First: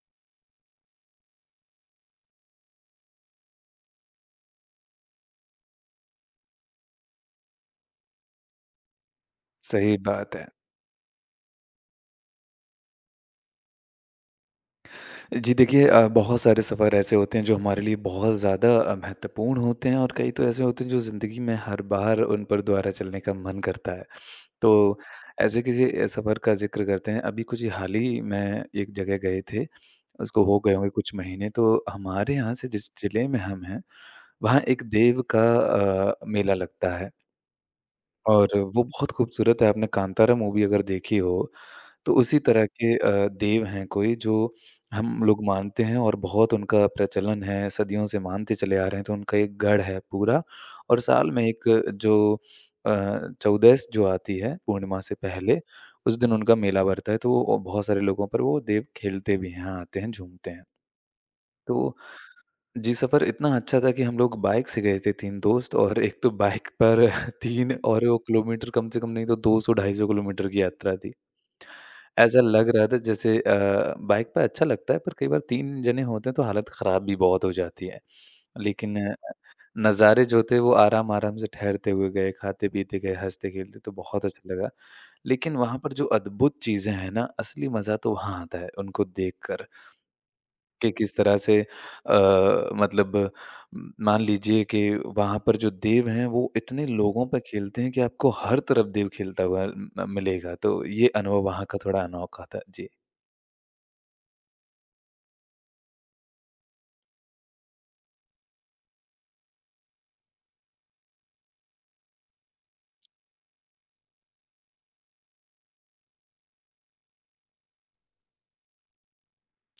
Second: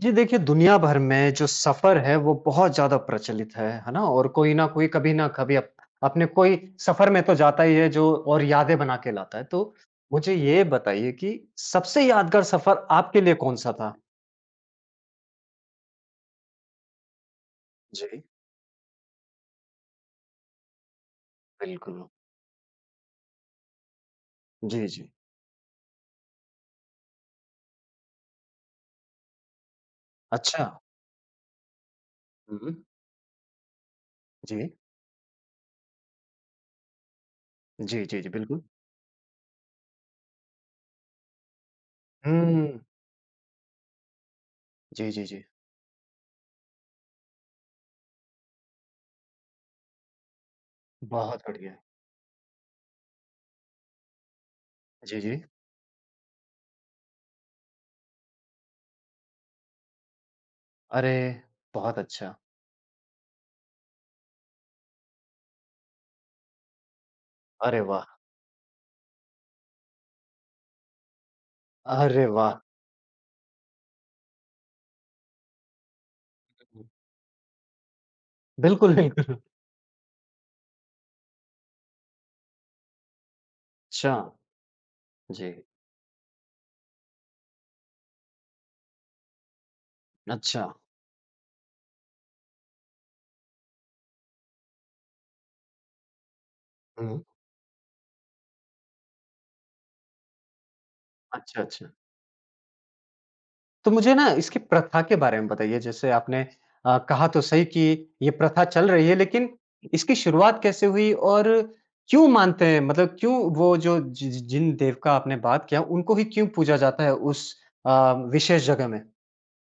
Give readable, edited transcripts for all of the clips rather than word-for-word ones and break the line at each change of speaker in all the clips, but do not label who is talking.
जी देखिए, दुनिया भर में जो सफ़र है वो बहुत ज़्यादा प्रचलित है ना? और कोई न कोई कभी न कभी अप अपने कोई सफ़र में तो जाता ही है जो और यादें बना के लाता है। तो
सही
मुझे
बात है।
ये बताइए कि सबसे यादगार सफ़र आपके लिए कौन-सा था?
जी देखिए बहुत सारे सफ़र ऐसे होते हैं जो हमारे लिए
जी,
बहुत ज़्यादा महत्वपूर्ण होते हैं और कई तो ऐसे होते हैं जो ज़िंदगी में हर
बिल्कुल।
बार उन पर दोबारा चलने का मन करता है। तो
जी, जी।
ऐसे किसी सफ़र का ज़िक्र करते हैं। अभी कुछ ही हाल ही में एक जगह गए थे, उसको हो
अच्छा।
गए होंगे कुछ महीने। तो हमारे यहाँ से
हुँ।
जिस ज़िले में हम हैं, वहाँ
जी।
एक देव का मेला लगता है
जी, जी, जी,
और
बिल्कुल।
वो बहुत खूबसूरत है। आपने कांतारा मूवी अगर देखी हो तो उसी तरह
हुँ।
के देव हैं कोई जो
जी,
हम
जी,
लोग
जी।
मानते हैं और बहुत उनका प्रचलन है, सदियों से मानते चले आ रहे हैं, तो उनका एक गढ़ है पूरा और साल
बहुत
में एक
बढ़िया।
जो अ, चौदस जो आती है पूर्णिमा से
जी, जी।
पहले, उस दिन उनका मेला भरता है, तो वो बहुत सारे लोगों पर वो देव खेलते भी हैं, आते हैं, झूमते हैं।
अरे!
तो
बहुत अच्छा।
जी, सफ़र इतना अच्छा था कि हम लोग बाइक से गए थे 3 दोस्त और एक तो बाइक पर 3
अरे वाह!
और वो किलोमीटर कम से कम नहीं तो 200-250 किलोमीटर की यात्रा थी।
अरे
ऐसा
वाह!
लग रहा था जैसे बाइक पे अच्छा लगता है पर कई बार 3 जने होते हैं तो हालत ख़राब भी बहुत हो जाती है।
बिल्कुल,
लेकिन
बिल्कुल।
नज़ारे जो थे वो आराम-आराम से ठहरते हुए गए, खाते-पीते गए, हँसते-खेलते तो
अच्छा।
बहुत अच्छा लगा।
जी।
लेकिन वहाँ पर जो अद्भुत चीज़ें हैं ना असली मज़ा तो वहाँ आता है उनको देखकर।
अच्छा।
कि किस तरह से मतलब म मान लीजिए कि वहाँ पर जो देव हैं, वो इतने
हुँ।
लोगों पे खेलते हैं कि आपको हर तरफ देव खेलता हुआ म मिलेगा। तो ये अनुभव
अच्छा,
वहाँ का
अच्छा।
थोड़ा अनोखा था। जी।
तो मुझे ना इसकी प्रथा के बारे में बताइए जैसे आपने कहा तो सही कि ये प्रथा चल रही है लेकिन इसकी शुरुआत कैसे हुई और क्यों मानते हैं मतलब क्यों वो जो जि जि जिन देव का आपने बात किया उनको ही क्यों पूजा जाता है उस विशेष जगह में?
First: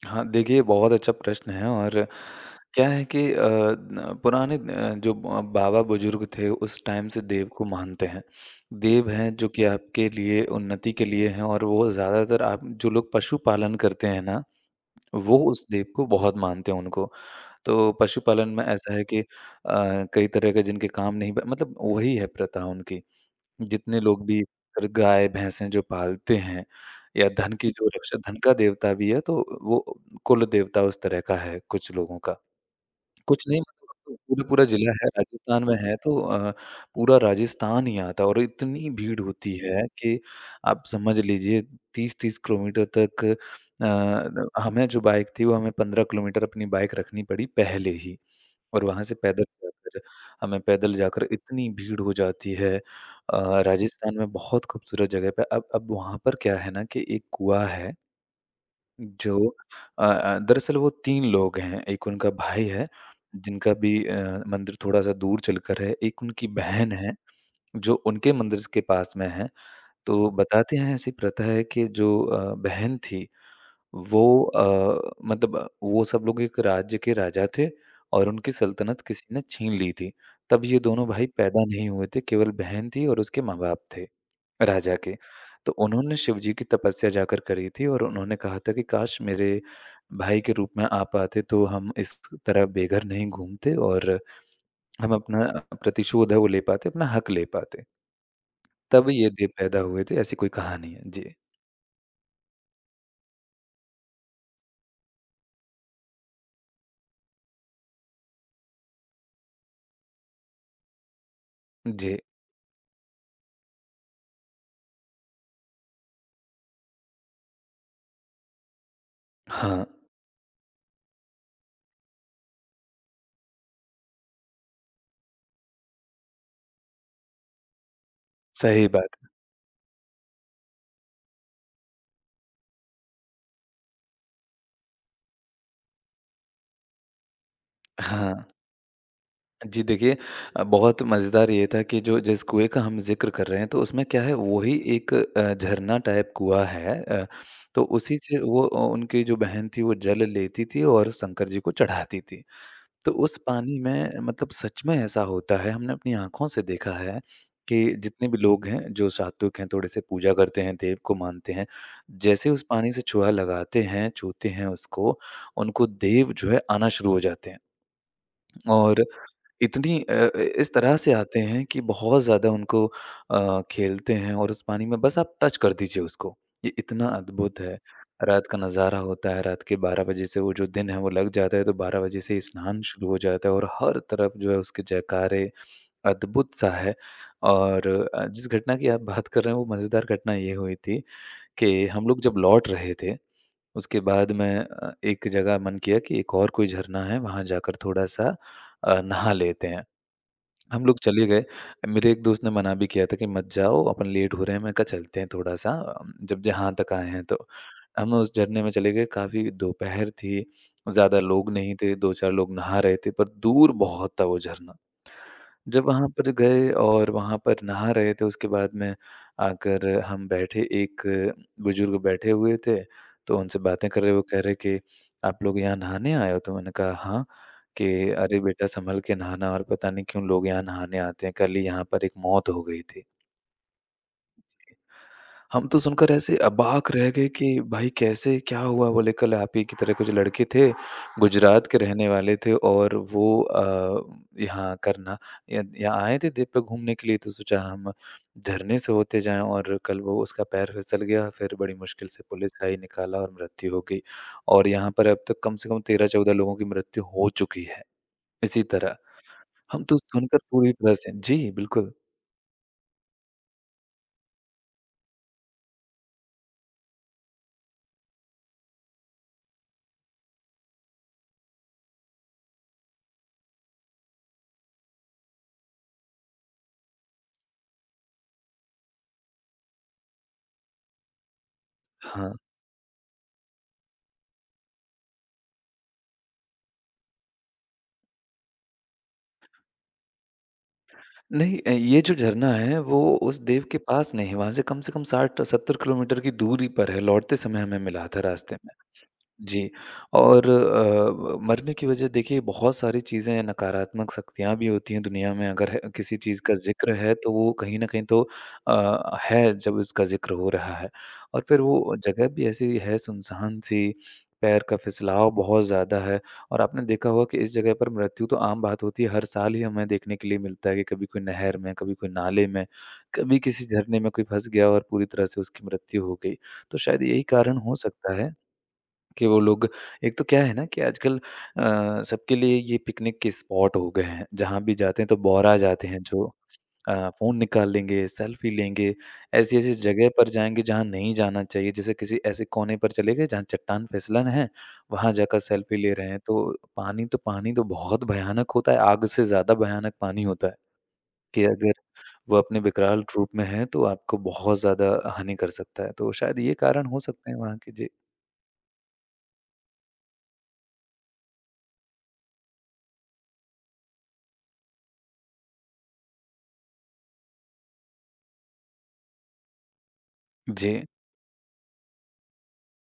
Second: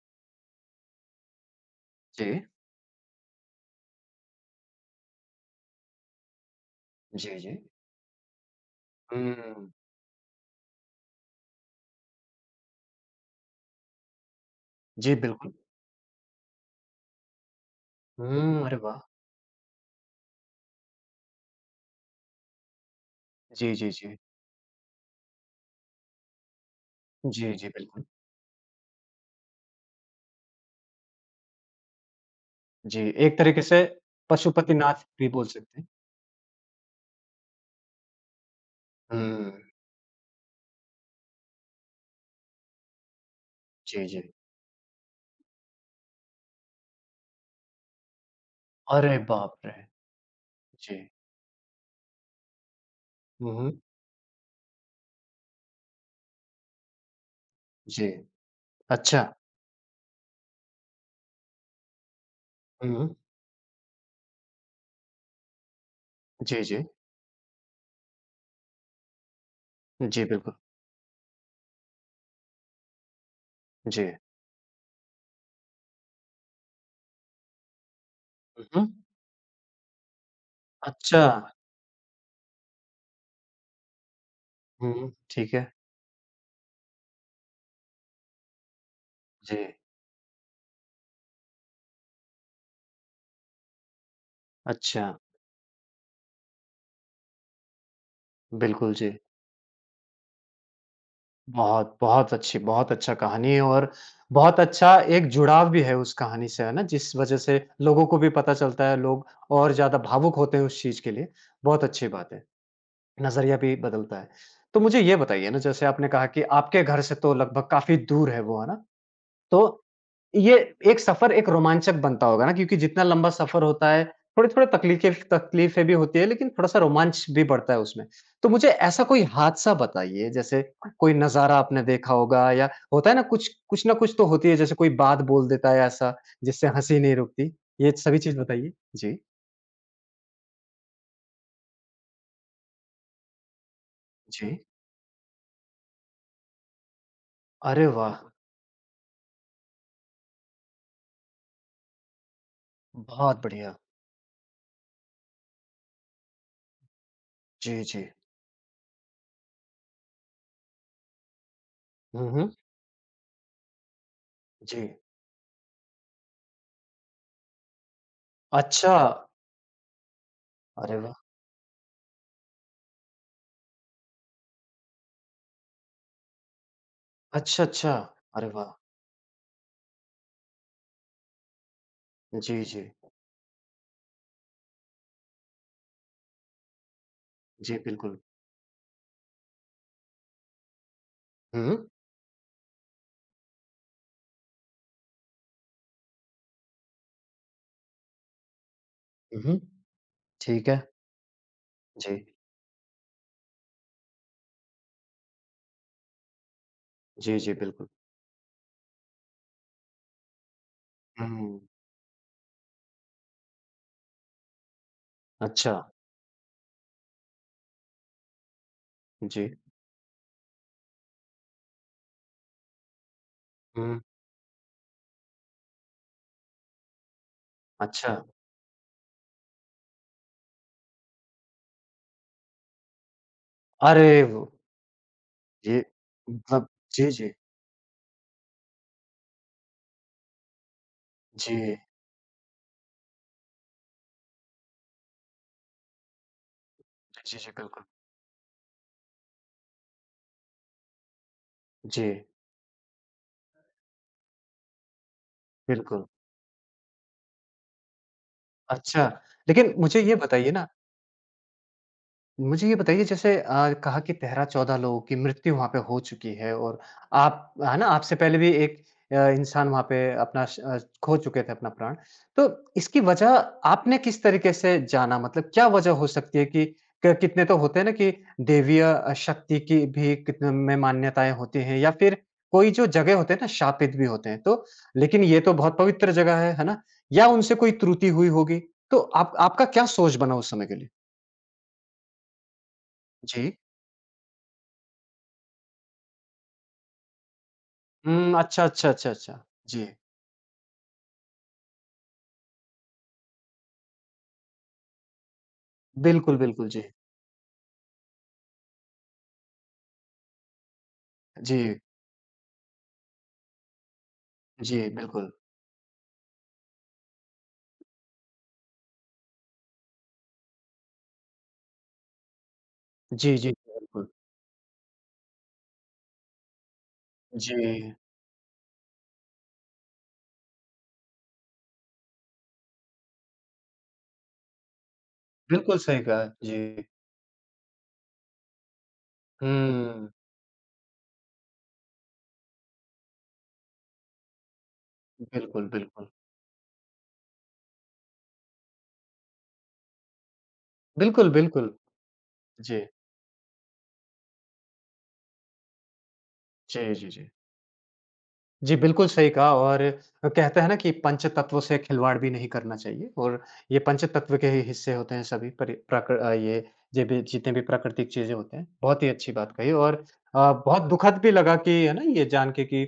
हाँ, देखिए बहुत अच्छा प्रश्न है और
जी,
क्या है कि अ, न पुराने जो बाबा-बुज़ुर्ग थे उस टाइम से
जी,
देव
जी।
को मानते हैं। देव हैं जो कि
हुँ।
आपके लिए उन्नति के लिए हैं और वो ज़्यादातर आप जो लोग पशु पालन करते हैं ना,
जी,
वो
बिल्कुल।
उस देव को बहुत मानते हैं उनको। तो पशुपालन में
हुँ, अरे
ऐसा
वाह!
है कि कई तरह के जिनके काम नहीं ब मतलब वही है प्रथा उनकी।
जी, जी,
जितने
जी।
लोग भी अगर गाय, भैंसें जो पालते हैं या
जी,
धन
जी,
की जो
बिल्कुल।
रक्षा धन का देवता भी है तो वो कुल देवता उस तरह का है कुछ लोगों का।
जी, एक
कुछ नहीं
तरीके से
मतलब पूरा-पूरा ज़िला
पशुपतिनाथ
है
भी बोल
राजस्थान में
सकते हैं।
है तो पूरा राजस्थान ही आता है और इतनी भीड़
हुँ,
होती है कि आप समझ लीजिए 30-30 किलोमीटर तक
जी, जी।
हमें जो बाइक थी वो हमें 15 किलोमीटर अपनी बाइक रखनी पड़ी पहले ही। और वहाँ से
अरे
पैदल
बाप रे!
जाकर हमें पैदल
जी।
जाकर इतनी भीड़ हो जाती है
हुँ, हुँ।
राजस्थान में बहुत खूबसूरत जगह पे अब वहाँ पर क्या है ना कि एक कुआँ है
जी, अच्छा।
जो दरअसल वो 3 लोग हैं, एक उनका भाई है
हुँ।
जिनका भी मंदिर थोड़ा-सा दूर चलकर है, एक उनकी
जी, जी।
बहन है जो उनके मंदिर के पास में है।
जी,
तो
बिल्कुल,
बताते हैं ऐसी प्रथा है कि जो बहन थी
जी।
वो मतलब वो सब लोग एक राज्य के राजा थे और उनकी
हुँ, हुँ।
सल्तनत किसी ने छीन ली थी। तब ये दोनों
अच्छा,
भाई पैदा नहीं हुए थे, केवल बहन थी और उसके माँ-बाप थे, राजा
हुँ।
के।
ठीक है,
तो उन्होंने शिव जी की तपस्या जाकर करी थी और उन्होंने कहा था कि काश मेरे
जी,
भाई के रूप में आप आते तो हम इस तरह बेघर नहीं घूमते और
अच्छा,
हम अपना प्रतिशोध है वो ले पाते, अपना हक ले पाते।
बिल्कुल
तब
जी।
ये देव पैदा हुए थे, ऐसी कोई कहानी है। जी।
बहुत, बहुत अच्छी बहुत अच्छा कहानी है और बहुत अच्छा एक जुड़ाव भी है उस कहानी से, है ना? जिस वज़ह से लोगों को भी पता चलता है, लोग और ज़्यादा भावुक होते हैं उस चीज़ के लिए, बहुत अच्छी
जी।
बात है, नज़रिया भी बदलता है। तो मुझे ये बताइए ना, जैसे आपने कहा कि आपके घर से तो लगभग काफ़ी दूर है वो, है ना? तो
हाँ,
ये एक सफ़र एक रोमांचक बनता होगा ना क्योंकि जितना लंबा सफ़र होता है, थोड़े-थोड़े तकलीफ़ें तकलीफ़ें भी होती है लेकिन थोड़ा-सा रोमांच भी बढ़ता है उसमें। तो मुझे
सही
ऐसा
बात।
कोई हादसा बताइए जैसे कोई नज़ारा आपने देखा होगा या होता है ना कुछ कुछ ना कुछ तो होती है जैसे कोई बात बोल देता है ऐसा जिससे हँसी नहीं रुकती। ये सभी
हाँ।
चीज़ बताइए। जी,
जी देखिए बहुत मज़ेदार ये था कि जो जिस कुएँ का हम ज़िक्र कर रहे हैं तो उसमें क्या है
जी।
वही एक झरना टाइप कुआँ है तो
अरे वाह!
उसी से वो उनकी जो बहन थी वो जल लेती थी और शंकर जी को चढ़ाती थी। तो उस
बहुत बढ़िया।
पानी में मतलब सच में ऐसा होता है हमने अपनी आँखों से देखा है
जी,
कि
जी।
जितने भी लोग हैं जो सात्विक हैं थोड़े से पूजा करते हैं, देव को मानते हैं,
हुँ, हुँ।
जैसे उस पानी से छुआ लगाते हैं, छूते हैं
जी।
उसको, उनको देव जो है आना शुरू हो जाते हैं
अच्छा।
और इतनी इस तरह
अरे
से
वाह!
आते हैं कि बहुत ज़्यादा उनको खेलते हैं और उस पानी में बस आप टच कर दीजिए उसको। ये इतना अद्भुत
अच्छा,
है।
अच्छा।
रात
अरे
का
वाह!
नज़ारा होता है, रात के 12 बजे से वो जो दिन है वो लग जाता है, तो 12 बजे से ही
जी,
स्नान
जी।
शुरू हो जाता है और हर तरफ जो है उसके जयकारे, अद्भुत-सा है
जी,
और
बिल्कुल।
जिस घटना की आप बात कर रहे हैं वो मज़ेदार घटना ये हुई थी
हुँ।
कि हम लोग जब लौट रहे थे, उसके बाद मैं एक जगह मन किया कि एक और कोई झरना है, वहाँ जाकर थोड़ा-सा नहा
हुँ, हुँ।
लेते हैं।
ठीक है।
हम लोग चले गए। मेरे एक
जी।
दोस्त ने मना भी किया था कि मत जाओ अपन लेट हो रहे हैं। मैंने कहा चलते हैं थोड़ा-सा जब जहाँ तक आए हैं
जी,
तो।
जी, बिल्कुल।
हम उस झरने में चले गए, काफ़ी दोपहर थी, ज़्यादा लोग
हुँ,
नहीं थे, 2-4 लोग नहा रहे थे पर दूर बहुत था वो झरना।
अच्छा,
जब वहाँ पर गए और वहाँ पर नहा रहे थे उसके बाद में
जी।
आकर हम बैठे, एक बुजुर्ग बैठे हुए थे, तो उनसे बातें
हुँ,
कर रहे, वो कह रहे कि आप लोग यहाँ नहाने आए हो? तो मैंने कहा हाँ। कि
अच्छा।
अरे बेटा संभल के नहाना और पता नहीं क्यों लोग यहाँ नहाने आते हैं, कल ही यहाँ पर एक मौत हो गई थी।
अरे वो
हम
ये
तो सुनकर ऐसे
मतलब
अबाक
जी,
रह गए
जी।
कि भाई कैसे क्या हुआ? बोले कल आप ही की तरह कुछ लड़के थे, गुजरात
जी।
के रहने वाले थे और वो यहाँ करना य यहाँ आए थे द्वीप पे घूमने के लिए तो
जी, जी, जी,
सोचा
बिल्कुल।
हम झरने से होते जाएँ और कल वो उसका पैर फिसल गया, फिर बड़ी मुश्किल से
जी,
पुलिस आई, निकाला और मृत्यु हो गई। और यहाँ पर अब तक कम से कम
बिल्कुल।
13-14 लोगों की मृत्यु हो चुकी है, इसी तरह।
अच्छा, लेकिन
हम तो
मुझे ये
सुनकर
बताइए ना
पूरी तरह से जी, बिल्कुल।
मुझे ये बताइए जैसे कहा कि 13-14 लोगों की मृत्यु वहाँ पे हो चुकी है और आप है ना आपसे पहले भी एक इंसान वहाँ पे अपना खो चुके थे अपना प्राण। तो इसकी वजह आपने किस तरीके से जाना? मतलब क्या वजह हो सकती है कि क कितने तो होते हैं ना कि देवीय शक्ति की भी कितने में मान्यताएँ होती हैं या फिर
हाँ,
कोई जो जगह होते हैं ना शापित भी होते हैं। तो लेकिन ये तो बहुत पवित्र जगह है ना? या उनसे कोई त्रुटि हुई होगी। तो आप आपका क्या सोच बना उस समय के लिए?
नहीं ये जो झरना है वो उस
जी।
देव के पास नहीं, वहाँ से कम 60 70 किलोमीटर की दूरी पर है, लौटते समय हमें मिला था
हुँ,
रास्ते
अच्छा,
में।
अच्छा, अच्छा, अच्छा।
जी,
जी।
और मरने की वजह देखिए बहुत सारी चीज़ें नकारात्मक शक्तियाँ भी होती हैं दुनिया में अगर है किसी
बिल्कुल,
चीज़ का
बिल्कुल, जी।
ज़िक्र है तो वो कहीं न कहीं तो है जब उसका ज़िक्र हो रहा है। और फिर
जी,
वो जगह भी ऐसी है सुनसान-सी, पैर का
जी, बिल्कुल।
फिसलाव बहुत ज़्यादा है और आपने देखा होगा कि इस जगह पर मृत्यु तो आम बात होती है, हर साल ही हमें देखने के लिए मिलता है कि कभी कोई नहर में, कभी कोई नाले में,
जी,
कभी
जी,
किसी झरने
बिल्कुल।
में कोई फँस गया और पूरी तरह से उसकी मृत्यु हो गई। तो शायद यही
जी,
कारण हो सकता है कि वो लोग एक तो क्या है ना कि आजकल सबके लिए ये पिकनिक के स्पॉट हो गए हैं। जहाँ भी जाते हैं तो बौरा
बिल्कुल
जाते
सही
हैं
कहा।
जो
जी।
अ, फ़ोन निकाल लेंगे, सेल्फ़ी लेंगे, ऐसी-ऐसी जगह
हुँ,
पर जाएँगे जहाँ नहीं जाना चाहिए। जैसे किसी ऐसे कोने पर चले गए जहाँ चट्टान फिसलन है, वहाँ जाकर
बिल्कुल,
सेल्फ़ी ले
बिल्कुल।
रहे हैं। तो पानी तो बहुत भयानक होता है, आग से ज़्यादा भयानक पानी होता है
बिल्कुल,
कि
बिल्कुल।
अगर वो अपने
जी।
विकराल रूप में है तो आपको बहुत ज़्यादा हानि कर सकता है। तो शायद ये कारण
जी,
हो
जी, जी।
सकते हैं वहाँ के। जी।
जी, बिल्कुल सही कहा और कहते हैं ना कि पंच तत्वों से खिलवाड़ भी नहीं करना चाहिए और ये पंच तत्व के ही हिस्से होते हैं सभी परि प्राक अ, ये जे भी जितने भी प्राकृतिक चीज़ें होते हैं। बहुत ही अच्छी बात कही और बहुत
जी,
दुखद भी लगा कि है ना ये जान के कि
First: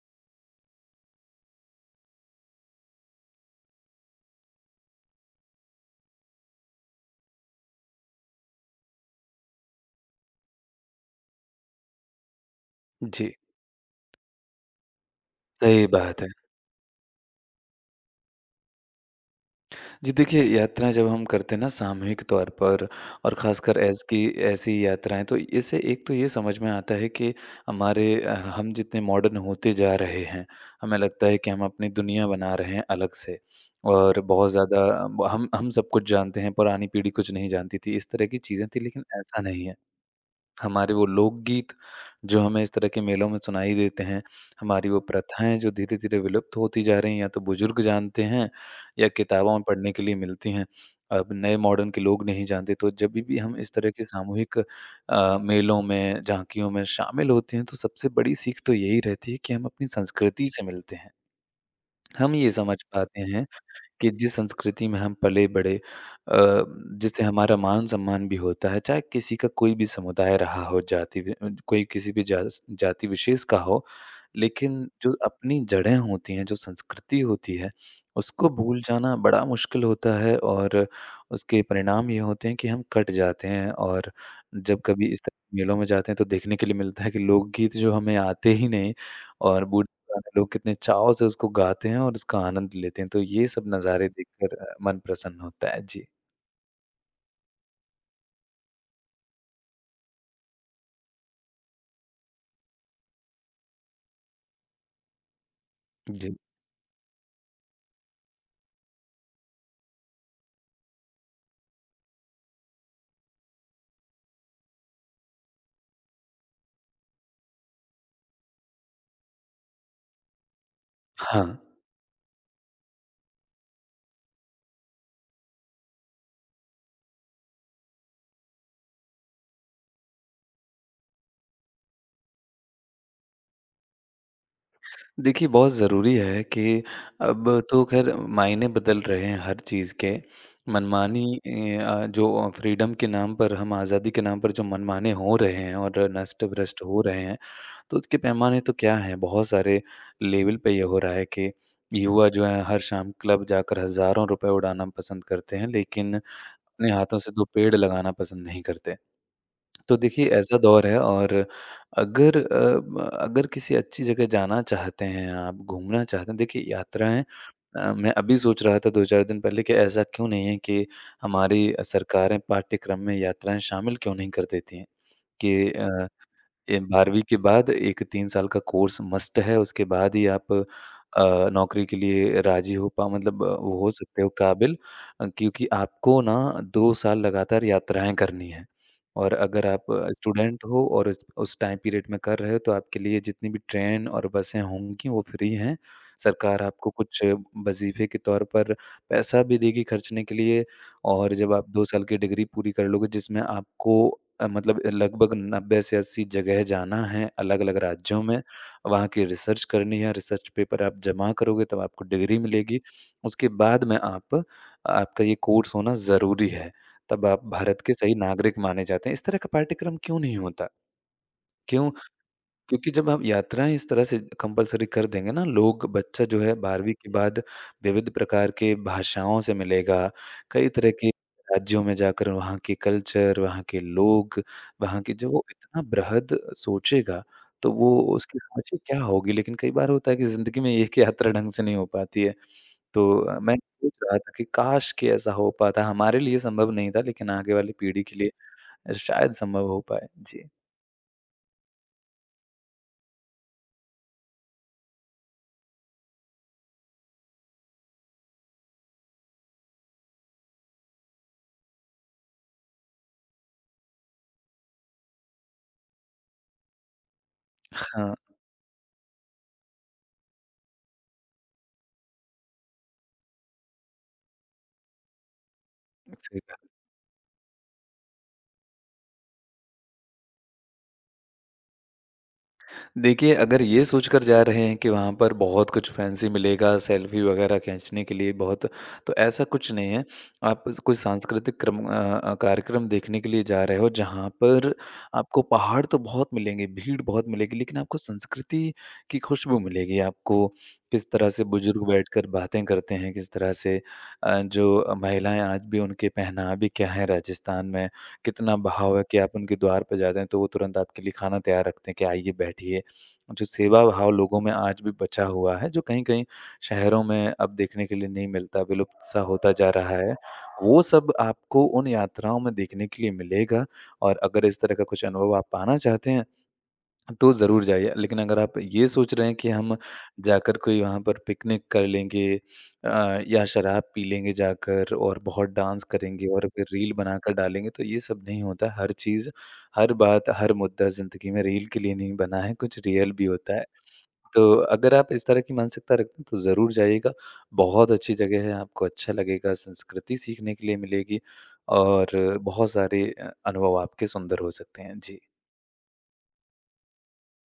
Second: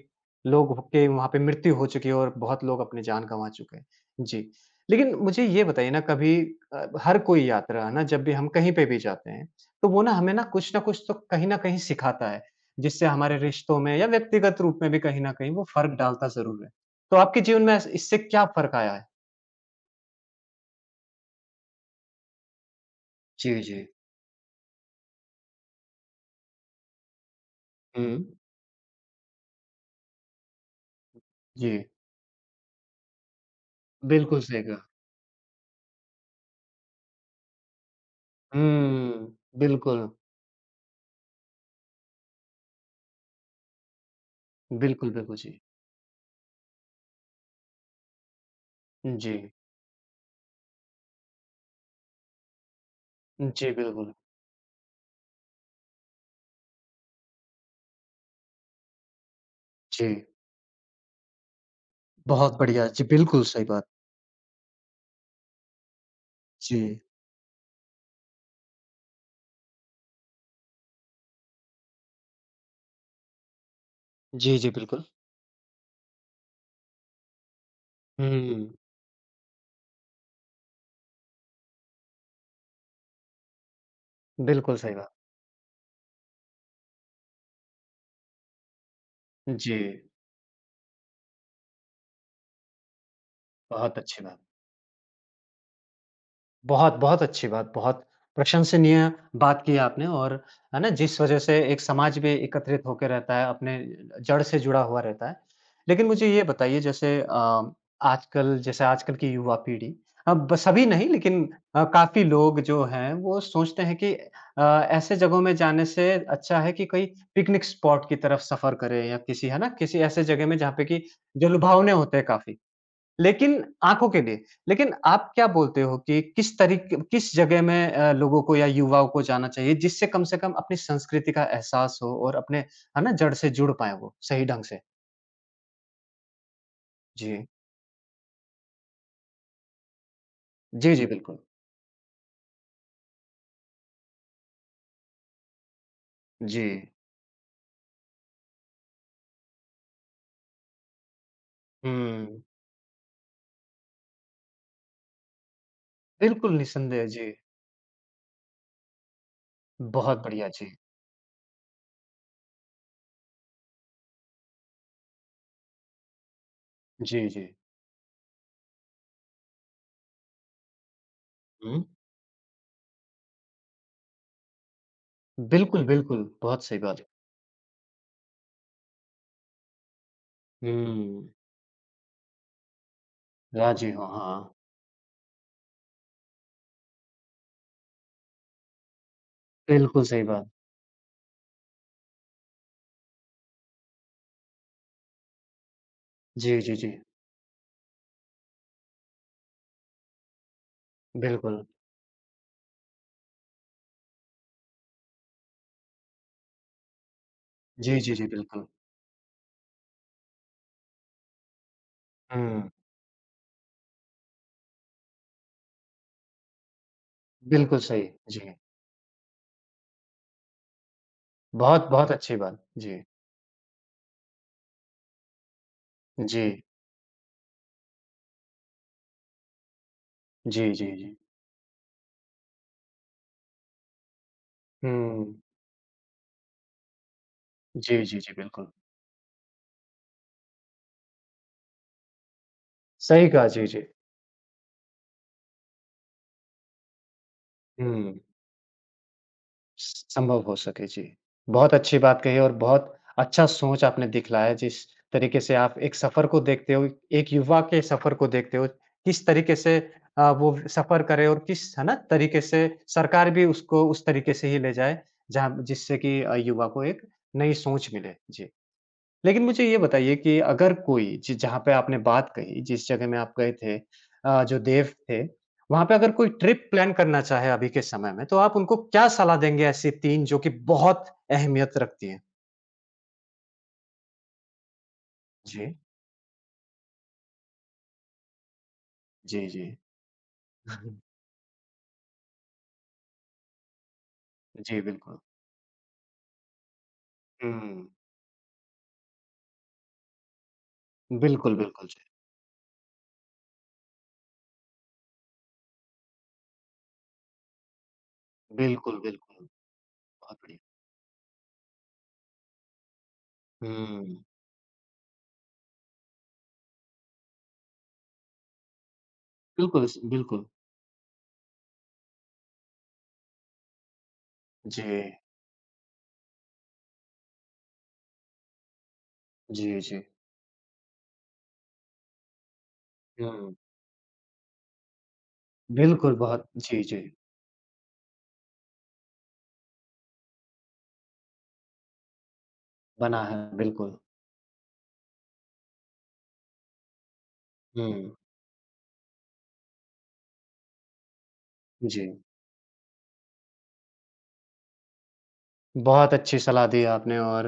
लोग के वहाँ पे मृत्यु हो चुकी है और बहुत लोग अपनी जान गँवा चुके हैं। जी, लेकिन मुझे ये बताइए ना कभी हर कोई यात्रा है ना जब भी हम कहीं पे भी जाते हैं, तो वो ना हमें ना कुछ न कुछ तो कहीं न कहीं सिखाता है। जिससे
जी।
हमारे रिश्तों में या व्यक्तिगत रूप में भी कहीं न कहीं वो
सही
फ़र्क
बात
डालता
है।
ज़रूर है। तो आपके जीवन में ऐस इससे क्या फ़र्क आया है?
जी देखिए, यात्राएँ जब हम करते हैं ना सामूहिक तौर पर और
जी,
ख़ासकर
जी।
ऐस की ऐसी यात्राएँ तो इससे एक तो ये समझ में आता है कि
हुँ।
हमारे हम जितने मॉडर्न होते जा रहे हैं, हमें लगता है कि हम
जी।
अपनी दुनिया बना रहे हैं अलग से और
बिल्कुल
बहुत
सही
ज़्यादा
कहा।
हम सब कुछ जानते हैं, पुरानी पीढ़ी कुछ नहीं जानती थी, इस तरह की चीज़ें थी लेकिन
हुँ।
ऐसा नहीं है।
बिल्कुल।
हमारे वो लोकगीत जो हमें इस तरह के मेलों में सुनाई देते हैं, हमारी वो
बिल्कुल, बिल्कुल, जी।
प्रथाएँ जो धीरे-धीरे विलुप्त होती जा रही हैं, या तो बुजुर्ग जानते हैं या
जी।
किताबों में पढ़ने के लिए मिलती हैं। अब नए मॉडर्न के लोग नहीं जानते, तो जभी भी हम
जी,
इस तरह के
बिल्कुल।
सामूहिक मेलों में, झाँकियों में शामिल होते हैं, तो सबसे बड़ी सीख तो यही रहती है कि हम अपनी
जी,
संस्कृति से मिलते हैं। हम ये
बहुत
समझ
बढ़िया। जी,
पाते
बिल्कुल
हैं
सही बात।
कि जिस संस्कृति में हम पले-बड़े अ,
जी।
जिससे हमारा मान-सम्मान भी होता है, चाहे किसी का कोई भी समुदाय रहा हो, कोई किसी भी जास जाति विशेष का हो,
जी, जी,
लेकिन
बिल्कुल।
जो अपनी जड़ें होती हैं, जो संस्कृति होती है, उसको
हुँ,
भूल जाना बड़ा मुश्किल होता है और उसके परिणाम ये होते हैं कि हम कट जाते हैं और
बिल्कुल
जब
सही
कभी
बात।
इस तरह के मेलों में जाते हैं, तो देखने के लिए मिलता है कि लोकगीत जो हमें आते ही नहीं और
जी,
बूढ़े गाने लोग कितने चाव से उसको गाते हैं और उसका आनंद लेते हैं, तो ये सब
बहुत
नज़ारे
अच्छी बात।
देखकर मन प्रसन्न होता है। जी।
बहुत, बहुत अच्छी बात, बहुत प्रशंसनीय बात की आपने और है ना, जिस वजह से एक समाज भी एकत्रित होके रहता है, अपने जड़ से जुड़ा हुआ रहता है। लेकिन मुझे
जी।
ये बताइए जैसे आजकल जैसे आजकल की युवा पीढ़ी अब सभी नहीं लेकिन काफ़ी लोग जो हैं वो सोचते हैं कि ऐसे जगहों में जाने से अच्छा है कि कोई पिकनिक स्पॉट की तरफ सफ़र करें या किसी है ना, किसी ऐसे जगह में जहाँ पे कि
हाँ।
जलभावने होते हैं काफ़ी। लेकिन आँखों के लिए। लेकिन आप क्या बोलते हो कि किस तरीके किस जगह में लोगों को या युवाओं को जाना चाहिए जिससे कम से कम अपनी संस्कृति का एहसास हो और अपने है ना जड़ से जुड़ पाएँ वो सही ढंग से?
देखिए बहुत ज़रूरी है कि
जी।
अब तो ख़ैर मायने बदल रहे हैं हर चीज़ के।
जी, जी, बिल्कुल।
जो फ्रीडम के नाम पर हम आज़ादी के नाम पर जो मनमाने हो रहे हैं और
जी।
नष्ट-भ्रष्ट हो रहे हैं, तो उसके पैमाने तो क्या हैं? बहुत सारे लेवल पे ये हो रहा है कि युवा
हुँ।
जो है हर शाम क्लब जाकर हज़ारों रुपए उड़ाना पसंद करते हैं, लेकिन
बिल्कुल
अपने
निसंदेह
हाथों
जी।
से 2 पेड़ लगाना पसंद नहीं करते। तो
बहुत
देखिए
बढ़िया
ऐसा
जी।
दौर है और अगर अ, ब अगर किसी अच्छी जगह जाना चाहते हैं आप, घूमना चाहते हैं देखिए यात्राएँ।
जी, जी।
मैं अभी सोच रहा था 2-4 दिन पहले कि ऐसा क्यों नहीं है कि हमारी
हुँ।
सरकारें पाठ्यक्रम में यात्राएँ शामिल क्यों नहीं कर देती हैं कि
बिल्कुल, बिल्कुल। बहुत सही
ये
बात है।
12वीं के बाद एक 3 साल का कोर्स मस्ट है, उसके बाद ही आप
हुँ।
नौकरी के लिए राज़ी हो पा मतलब वो
राज़ी
हो
हो
सकते हो
हाँ।
काबिल। क्योंकि आपको ना 2 साल लगातार यात्राएँ करनी हैं। और अगर आप
बिल्कुल सही बात।
स्टूडेंट हो और उस टाइम पीरियड में कर रहे हो, तो आपके लिए जितनी भी ट्रेन और बसें होंगी, वो फ्री हैं।
जी,
सरकार
जी,
आपको
जी।
कुछ वज़ीफ़े के तौर पर पैसा भी देगी खर्चने के लिए और जब
बिल्कुल।
आप 2 साल की डिग्री पूरी कर लोगे जिसमें आपको मतलब लगभग 90 से 80 जगह जाना है, अलग-अलग
जी, जी,
राज्यों
जी,
में,
बिल्कुल।
वहाँ की रिसर्च करनी है, रिसर्च पेपर आप जमा करोगे तब आपको डिग्री
हुँ।
मिलेगी। उसके बाद में आप आपका ये कोर्स होना ज़रूरी है, तब आप
बिल्कुल
भारत के
सही।
सही
जी।
नागरिक माने जाते हैं। इस तरह का पाठ्यक्रम क्यों नहीं होता?
बहुत,
क्यों?
बहुत अच्छी बात।
क्योंकि
जी,
जब हम यात्राएँ इस तरह से कंपल्सरी कर देंगे ना, लोग बच्चा जो है
जी,
12वीं के बाद विविध प्रकार के भाषाओं से मिलेगा, कई
जी, जी,
तरह के
जी।
राज्यों में जाकर वहाँ के कल्चर, वहाँ के लोग, वहाँ की जो
हुँ।
वो इतना बृहद सोचेगा, तो वो
जी, जी, जी,
उसकी समझ
बिल्कुल।
ही क्या होगी? लेकिन कई बार होता है कि ज़िंदगी में एक यात्रा ढंग से नहीं हो पाती है। तो
सही कहा,
मैं
जी, जी।
सोच रहा था कि काश कि ऐसा हो पाता। हमारे लिए संभव नहीं था, लेकिन आगे वाली पीढ़ी
हुँ,
के लिए शायद संभव हो
स
पाए।
संभव
जी।
हो सके, जी। बहुत अच्छी बात कही और बहुत अच्छा सोच आपने दिखलाया जिस तरीके से आप एक सफ़र को देखते हो, एक युवा के सफ़र को देखते हो, किस तरीके से वो सफ़र करे और किस है ना तरीके से सरकार भी उसको उस तरीके से ही ले जाए, जहाँ जिससे कि युवा को एक नई सोच मिले।
हाँ,
जी। लेकिन मुझे ये बताइए कि अगर कोई जि जहाँ पे आपने बात कही, जिस जगह में आप गए थे जो देव थे, वहाँ पे अगर कोई
सही कहा।
ट्रिप प्लान करना चाहे अभी के समय में, तो आप उनको क्या सलाह देंगे ऐसी 3 जो कि बहुत अहमियत रखती हैं?
देखिए, अगर ये सोचकर जा रहे हैं कि वहाँ पर बहुत
जी,
कुछ फैंसी मिलेगा, सेल्फ़ी वगैरह खींचने के लिए बहुत, तो ऐसा
जी, जी।
कुछ नहीं है। आप स कोई
हम्म,
सांस्कृतिक कार्यक्रम देखने के लिए जा रहे हो, जहाँ पर
जी, बिल्कुल।
आपको पहाड़ तो बहुत मिलेंगे, भीड़ बहुत मिलेगी, लेकिन
हुँ,
आपको संस्कृति की खुशबू मिलेगी। आपको किस तरह से
बिल्कुल,
बुज़ुर्ग
बिल्कुल जी।
बैठकर बातें करते हैं, किस तरह से जो महिलाएँ आज भी उनके पहनावे क्या है राजस्थान में, कितना बहाव
बिल्कुल,
है कि आप
बिल्कुल।
उनके द्वार पे जाते हैं,
बहुत
तो वो
बढ़िया।
तुरंत आपके लिए खाना तैयार रखते हैं कि आइए, बैठिए। जो सेवा भाव
हुँ,
लोगों में आज भी बचा हुआ है, जो कहीं-कहीं शहरों में अब देखने के लिए नहीं मिलता, विलुप्त सा होता जा रहा है,
बिल्कुल।
वो सब आपको उन यात्राओं में देखने के लिए मिलेगा और अगर इस तरह
जी,
का कुछ अनुभव आप पाना चाहते हैं, तो ज़रूर जाइए। लेकिन अगर आप ये सोच रहे हैं कि हम
जी, जी।
जाकर कोई वहाँ पर पिकनिक कर लेंगे अ, या
हुँ,
शराब पी लेंगे जाकर और बहुत डांस
बिल्कुल
करेंगे
बहुत
और फिर
जी,
रील
जी।
बनाकर डालेंगे, तो ये सब नहीं होता। हर चीज़, हर बात, हर मुद्दा ज़िंदगी में रील के लिए नहीं बना है, कुछ रियल
बना
भी
है,
होता है।
बिल्कुल।
तो अगर आप इस तरह की मानसिकता रखते हैं, तो ज़रूर जाइएगा। बहुत अच्छी
हुँ,
जगह है, आपको अच्छा लगेगा, संस्कृति सीखने के लिए मिलेगी
जी।
और बहुत सारे अनुभव आपके सुंदर हो सकते हैं। जी।
बहुत अच्छी सलाह दी आपने और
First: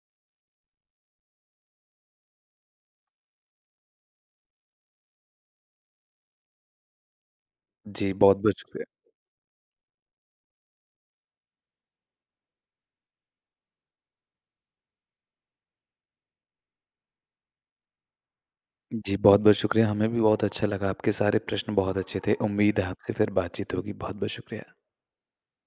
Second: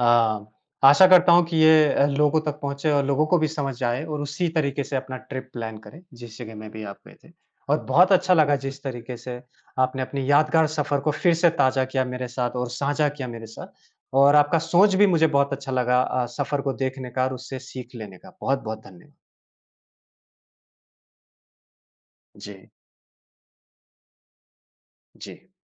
अ, आशा करता हूँ कि ये लोगों तक पहुँचे और लोगों को भी समझ आए और उसी तरीके से अपना ट्रिप प्लान करें, जिस जगह में भी आप गए थे। और बहुत
जी,
अच्छा लगा
बहुत-बहुत
जिस
शुक्रिया।
तरीके से आपने अपनी यादगार सफ़र को फिर से ताज़ा किया मेरे साथ और साझा किया मेरे साथ। और आपका सोच भी मुझे बहुत अच्छा लगा सफ़र को देखने का और उससे सीख लेने का। बहुत-बहुत धन्यवाद।
जी, बहुत-बहुत शुक्रिया। हमें भी बहुत अच्छा लगा, आपके सारे प्रश्न बहुत अच्छे थे।
जी,
उम्मीद है आपसे फिर बातचीत होगी। बहुत-बहुत शुक्रिया।
जी।